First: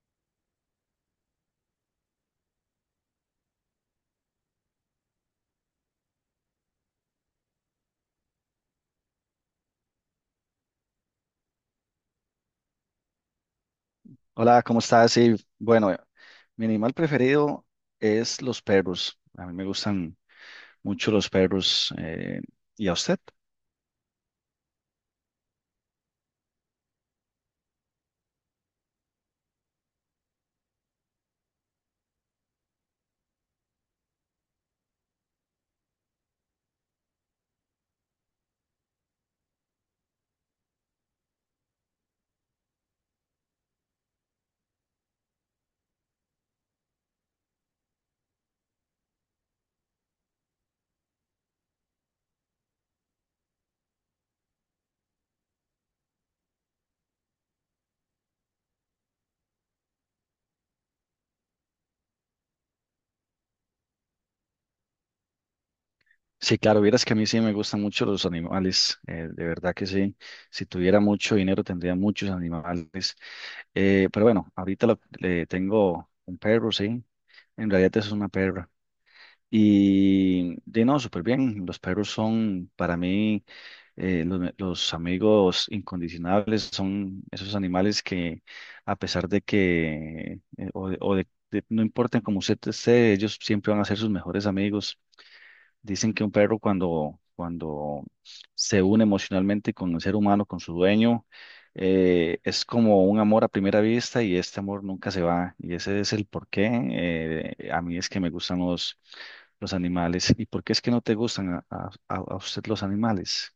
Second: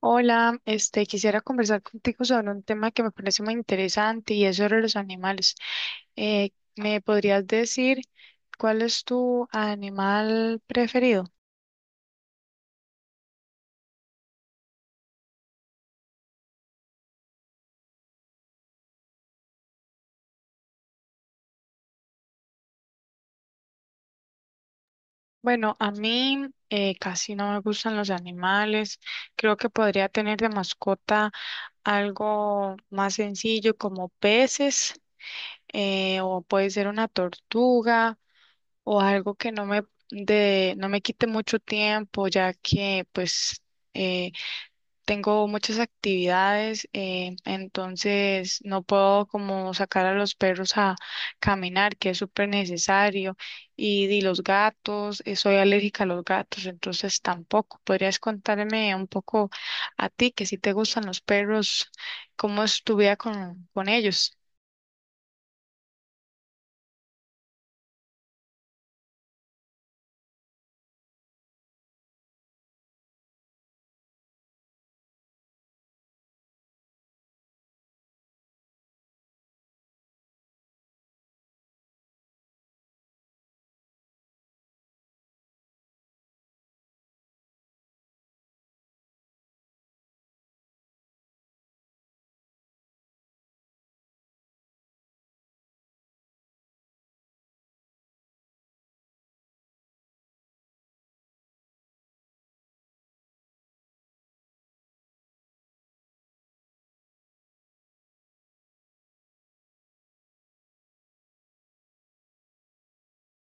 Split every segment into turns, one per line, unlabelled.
Hola, este, quisiera conversar contigo sobre un tema que me parece muy interesante y es sobre los animales. Eh, ¿Me podrías decir cuál es tu animal preferido?
Hola, ¿cómo estás? Sí, bueno, mi animal preferido es los perros. A mí me gustan mucho los perros. ¿Y a usted?
Bueno, a mí casi no me gustan los animales. Creo que podría tener de mascota algo más sencillo como peces, o puede ser una tortuga o algo que no no me quite mucho tiempo ya que pues... eh, tengo muchas actividades, entonces no puedo como sacar a los perros a caminar, que es súper necesario, di los gatos, soy alérgica a los gatos, entonces tampoco. ¿Podrías contarme un poco a ti, que si te gustan los perros, cómo es tu vida con ellos?
Sí, claro, vieras que a mí sí me gustan mucho los animales. De verdad que sí. Si tuviera mucho dinero tendría muchos animales. Pero bueno, ahorita le tengo un perro, sí. En realidad es una perra. Y de no, súper bien. Los perros son para mí los amigos incondicionables, son esos animales que a pesar de que no importan cómo usted esté, ellos siempre van a ser sus mejores amigos. Dicen que un perro cuando se une emocionalmente con el ser humano, con su dueño, es como un amor a primera vista y este amor nunca se va. Y ese es el porqué. A mí es que me gustan los animales. ¿Y por qué es que no te gustan a usted los animales?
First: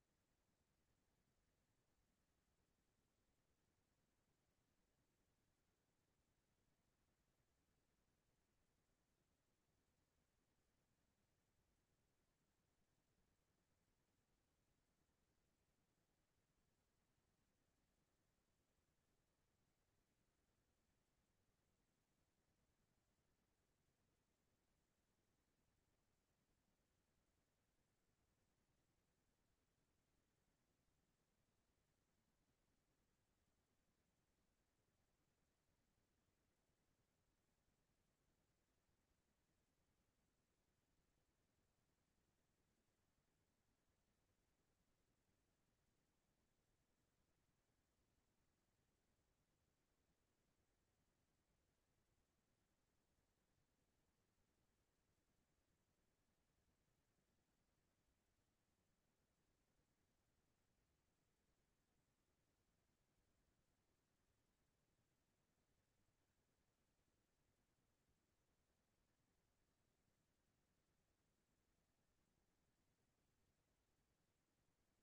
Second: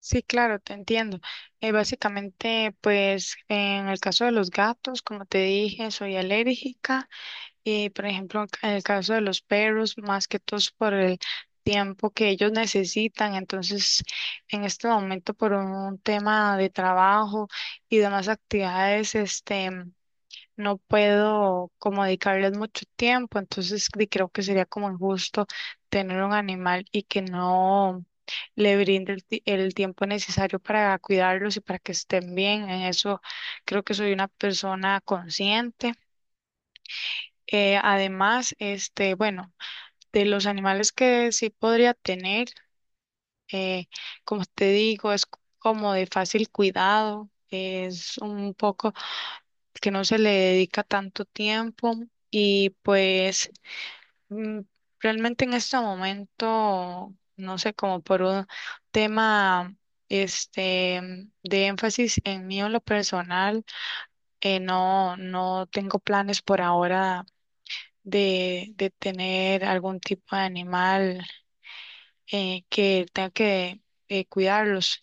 Sí, claro, te entiendo. Básicamente, pues en el caso de los gatos, como te dije, soy alérgica. Y por ejemplo, en el caso de los perros, más que todos por el tiempo que ellos necesitan, entonces en este momento por un tema de trabajo y demás actividades, este, no puedo como dedicarles mucho tiempo, entonces creo que sería como injusto tener un animal y que no le brinde el tiempo necesario para cuidarlos y para que estén bien. En eso creo que soy una persona consciente. Además, este, bueno, de los animales que sí podría tener, eh, como te digo, es como de fácil cuidado, es un poco que no se le dedica tanto tiempo y pues mm, realmente en este momento, no sé, como por un tema este de énfasis en mí o en lo personal, no tengo planes por ahora de tener algún tipo de animal que tenga que cuidarlos.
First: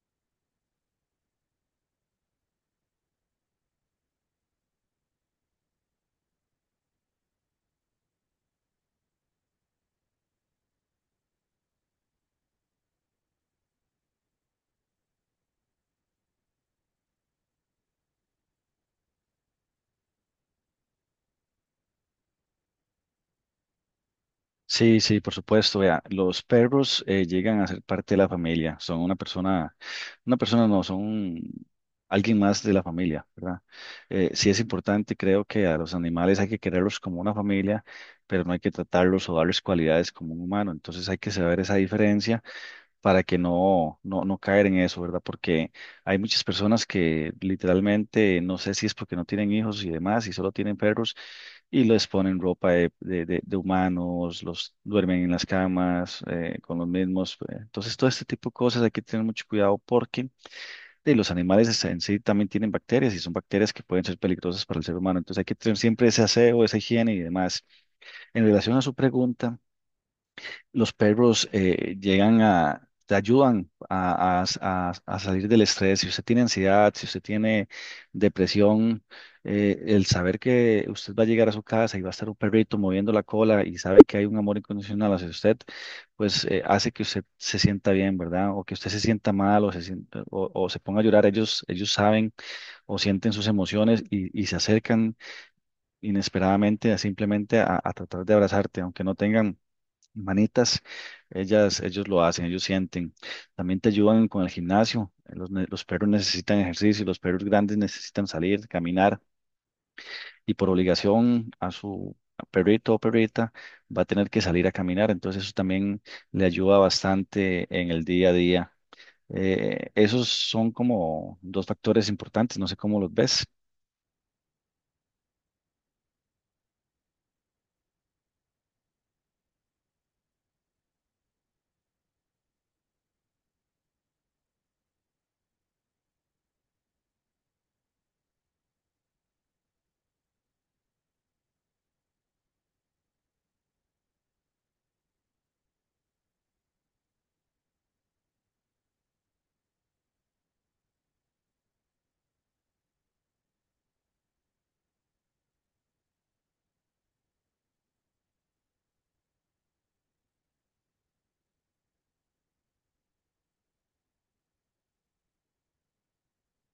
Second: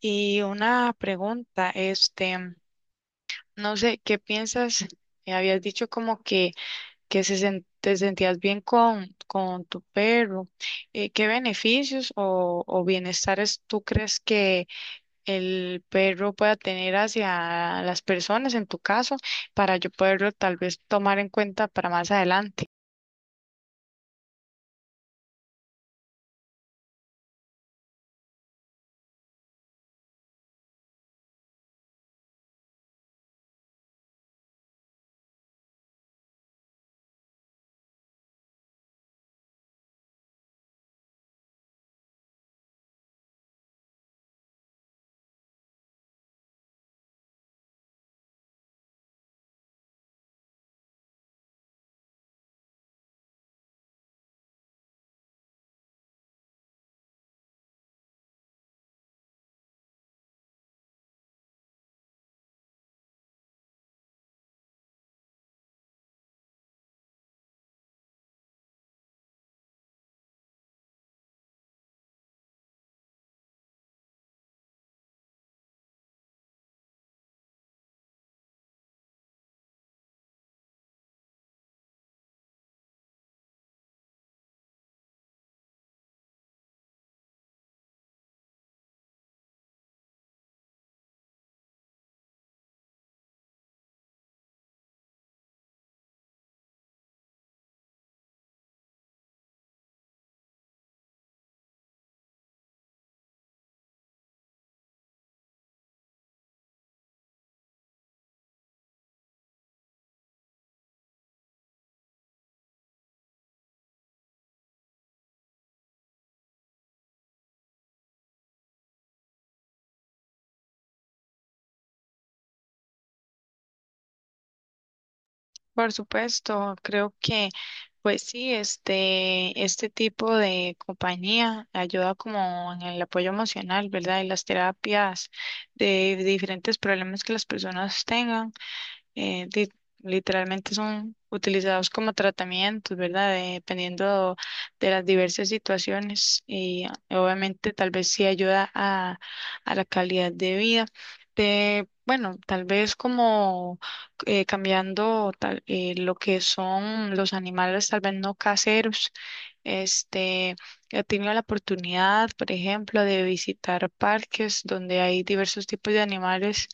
Y una pregunta, este, no sé, ¿qué piensas? Habías dicho como que te sentías bien con tu perro. ¿Qué beneficios o bienestares tú crees que el perro pueda tener hacia las personas, en tu caso, para yo poderlo tal vez tomar en cuenta para más adelante?
Sí, sí, por supuesto. Vea, los perros llegan a ser parte de la familia. Son una persona no, son alguien más de la familia, ¿verdad? Sí es importante, creo que a los animales hay que quererlos como una familia, pero no hay que tratarlos o darles cualidades como un humano. Entonces hay que saber esa diferencia para que no caer en eso, ¿verdad? Porque hay muchas personas que literalmente, no sé si es porque no tienen hijos y demás, y solo tienen perros y les ponen ropa de humanos, los duermen en las camas con los mismos. Entonces, todo este tipo de cosas hay que tener mucho cuidado porque de los animales en sí también tienen bacterias y son bacterias que pueden ser peligrosas para el ser humano. Entonces, hay que tener siempre ese aseo, esa higiene y demás. En relación a su pregunta, los perros llegan a, te ayudan a salir del estrés. Si usted tiene ansiedad, si usted tiene depresión, el saber que usted va a llegar a su casa y va a estar un perrito moviendo la cola y sabe que hay un amor incondicional hacia usted, pues hace que usted se sienta bien, ¿verdad? O que usted se sienta mal, o se ponga a llorar. Ellos saben o sienten sus emociones y se acercan inesperadamente a simplemente a tratar de abrazarte, aunque no tengan manitas, ellas, ellos lo hacen, ellos sienten. También te ayudan con el gimnasio. Los perros necesitan ejercicio, los perros grandes necesitan salir, caminar y por obligación a su perrito o perrita va a tener que salir a caminar. Entonces eso también le ayuda bastante en el día a día. Esos son como dos factores importantes, no sé cómo los ves.
Por supuesto, creo que pues sí, este tipo de compañía ayuda como en el apoyo emocional, ¿verdad? Y las terapias de diferentes problemas que las personas tengan eh, di- literalmente son utilizados como tratamientos, ¿verdad? Dependiendo de las diversas situaciones y obviamente tal vez sí ayuda a la calidad de vida. Bueno, tal vez como cambiando lo que son los animales, tal vez no caseros. Este, he tenido la oportunidad, por ejemplo, de visitar parques donde hay diversos tipos de animales,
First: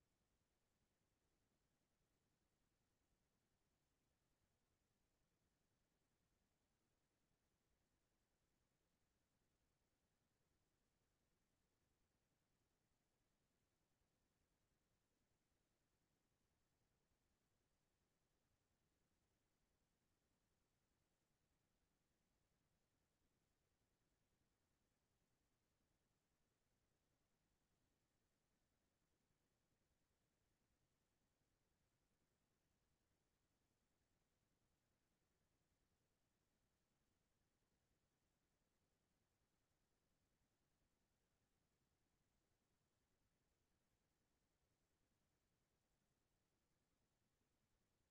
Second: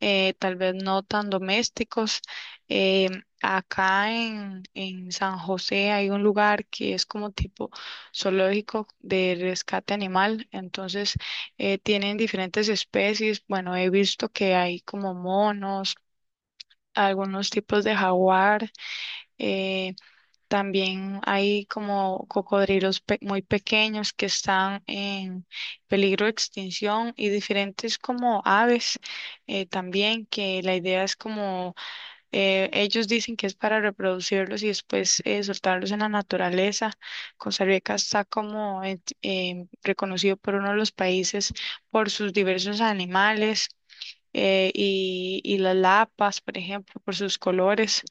tal vez no tan domésticos. Eh, Acá en San José hay un lugar que es como tipo zoológico de rescate animal, entonces tienen diferentes especies. Bueno, he visto que hay como monos, algunos tipos de jaguar. eh, También hay como cocodrilos muy pequeños que están en peligro de extinción y diferentes como aves también, que la idea es como ellos dicen que es para reproducirlos y después soltarlos en la naturaleza. Costa Rica está como reconocido por uno de los países por sus diversos animales, y las lapas, por ejemplo, por sus colores.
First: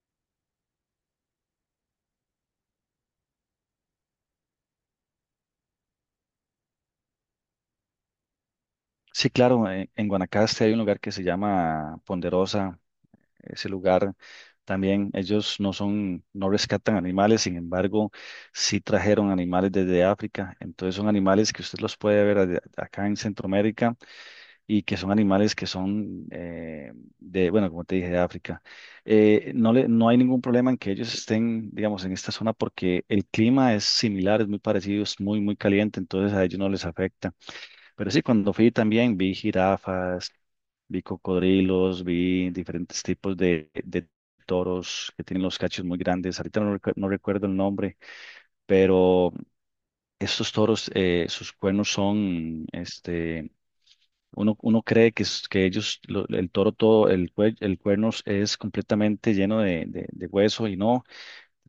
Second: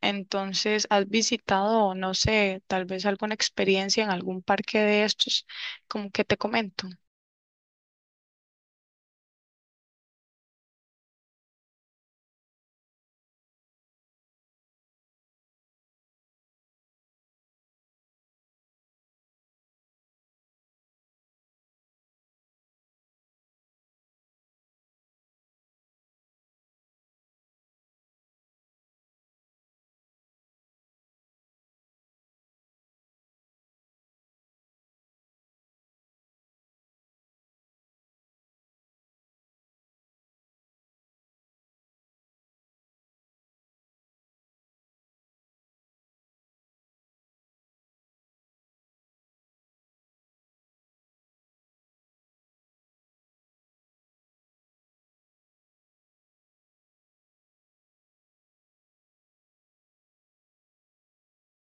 Entonces, ¿has visitado, no sé, tal vez alguna experiencia en algún parque de estos, como que te comento?
Sí, claro, en Guanacaste hay un lugar que se llama Ponderosa, ese lugar también. Ellos no son, no rescatan animales, sin embargo, sí trajeron animales desde África. Entonces son animales que usted los puede ver acá en Centroamérica y que son animales que son bueno, como te dije, de África. No hay ningún problema en que ellos estén, digamos, en esta zona porque el clima es similar, es muy parecido, es muy, muy caliente, entonces a ellos no les afecta. Pero sí, cuando fui también vi jirafas, vi cocodrilos, vi diferentes tipos de toros que tienen los cachos muy grandes. Ahorita no, no recuerdo el nombre, pero estos toros, sus cuernos son, este, uno cree que, que ellos, el toro todo, el cuerno es completamente lleno de, de hueso y no,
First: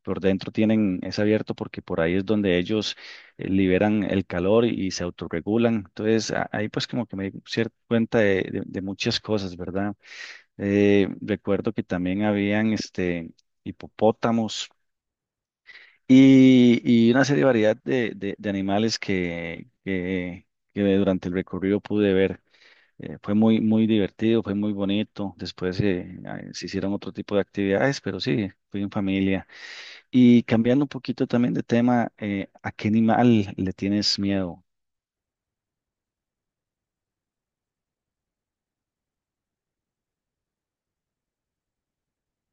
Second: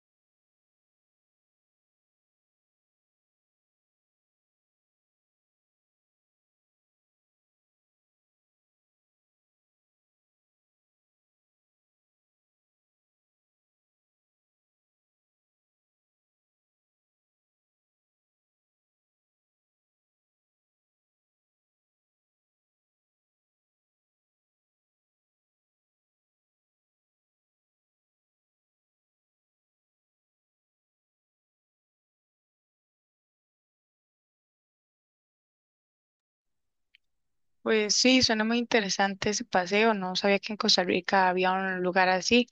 por dentro tienen, es abierto porque por ahí es donde ellos liberan el calor y se autorregulan. Entonces, ahí pues como que me di cuenta de de muchas cosas, ¿verdad? Recuerdo que también habían este, hipopótamos y una serie de variedad de, de animales que durante el recorrido pude ver. Fue muy, muy divertido, fue muy bonito. Después se hicieron otro tipo de actividades, pero sí, fui en familia. Y cambiando un poquito también de tema, ¿a qué animal le tienes miedo?
Pues sí, suena muy interesante ese paseo. No sabía que en Costa Rica había un lugar así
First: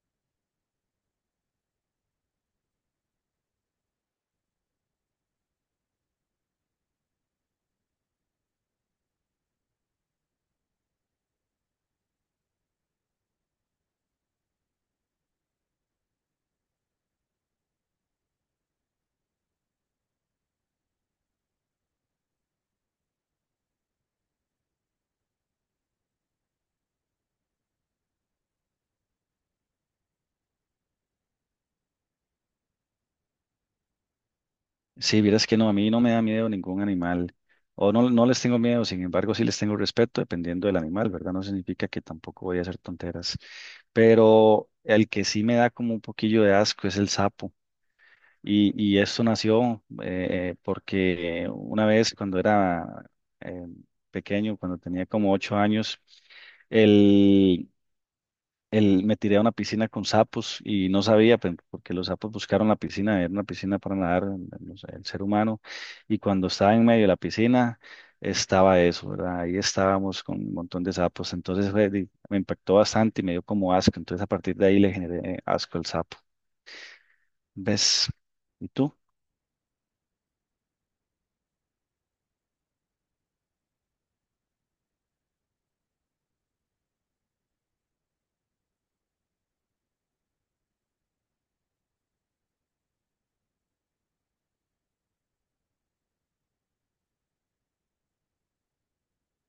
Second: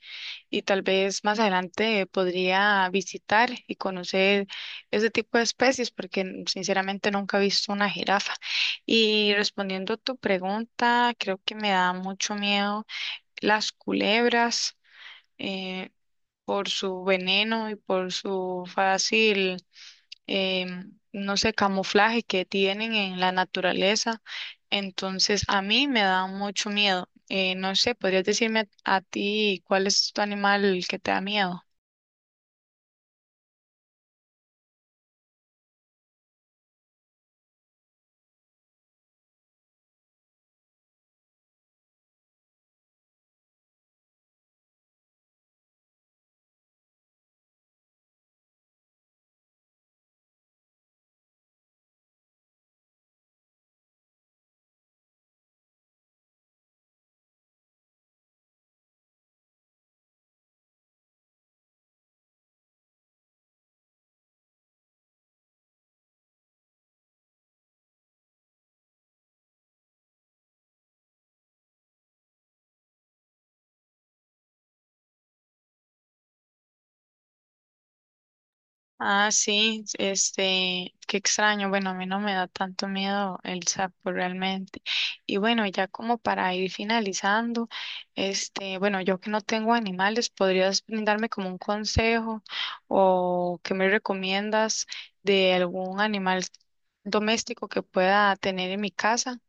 y tal vez más adelante podría visitar y conocer ese tipo de especies, porque sinceramente nunca he visto una jirafa. Y respondiendo a tu pregunta, creo que me da mucho miedo las culebras, eh, por su veneno y por su fácil, no sé, camuflaje que tienen en la naturaleza. Entonces, a mí me da mucho miedo. No sé, ¿podrías decirme a ti cuál es tu animal que te da miedo?
Sí, vieras que no, a mí no me da miedo ningún animal, o no, no les tengo miedo, sin embargo, sí les tengo respeto dependiendo del animal, ¿verdad? No significa que tampoco voy a hacer tonteras, pero el que sí me da como un poquillo de asco es el sapo, y esto nació porque una vez cuando era eh, pequeño, cuando tenía como 8 años, el, me tiré a una piscina con sapos y no sabía, porque los sapos buscaron la piscina, era una piscina para nadar, no sé, el ser humano, y cuando estaba en medio de la piscina, estaba eso, ¿verdad? Ahí estábamos con un montón de sapos, entonces fue me impactó bastante y me dio como asco, entonces a partir de ahí le generé asco al sapo. ¿Ves? ¿Y tú?
Ah, sí, este, qué extraño. Bueno, a mí no me da tanto miedo el sapo realmente. Y bueno, ya como para ir finalizando, este, bueno, yo que no tengo animales, ¿podrías brindarme como un consejo o qué me recomiendas de algún animal doméstico que pueda tener en mi casa?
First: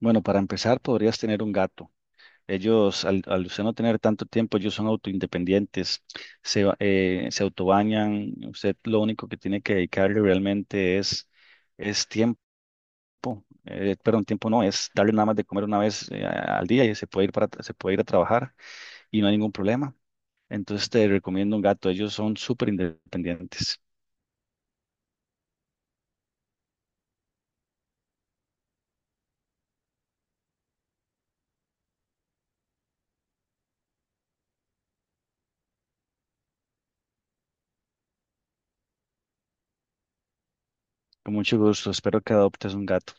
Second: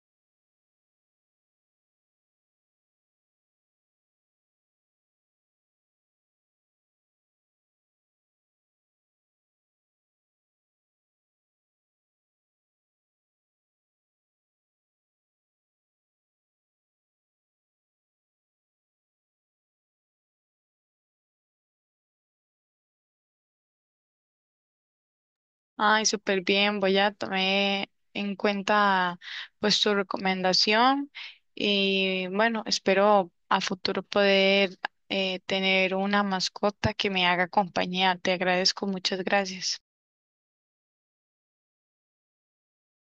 Bueno, para empezar, podrías tener un gato. Ellos, al usted no tener tanto tiempo, ellos son autoindependientes, se autobañan, usted lo único que tiene que dedicarle realmente es tiempo, perdón, tiempo no, es darle nada más de comer una vez al día y se puede ir se puede ir a trabajar y no hay ningún problema. Entonces te recomiendo un gato, ellos son súper independientes.
Ay, súper bien, voy a tomar en cuenta pues tu recomendación y bueno, espero a futuro poder tener una mascota que me haga compañía. Te agradezco, muchas gracias.
Con mucho gusto, espero que adoptes un gato.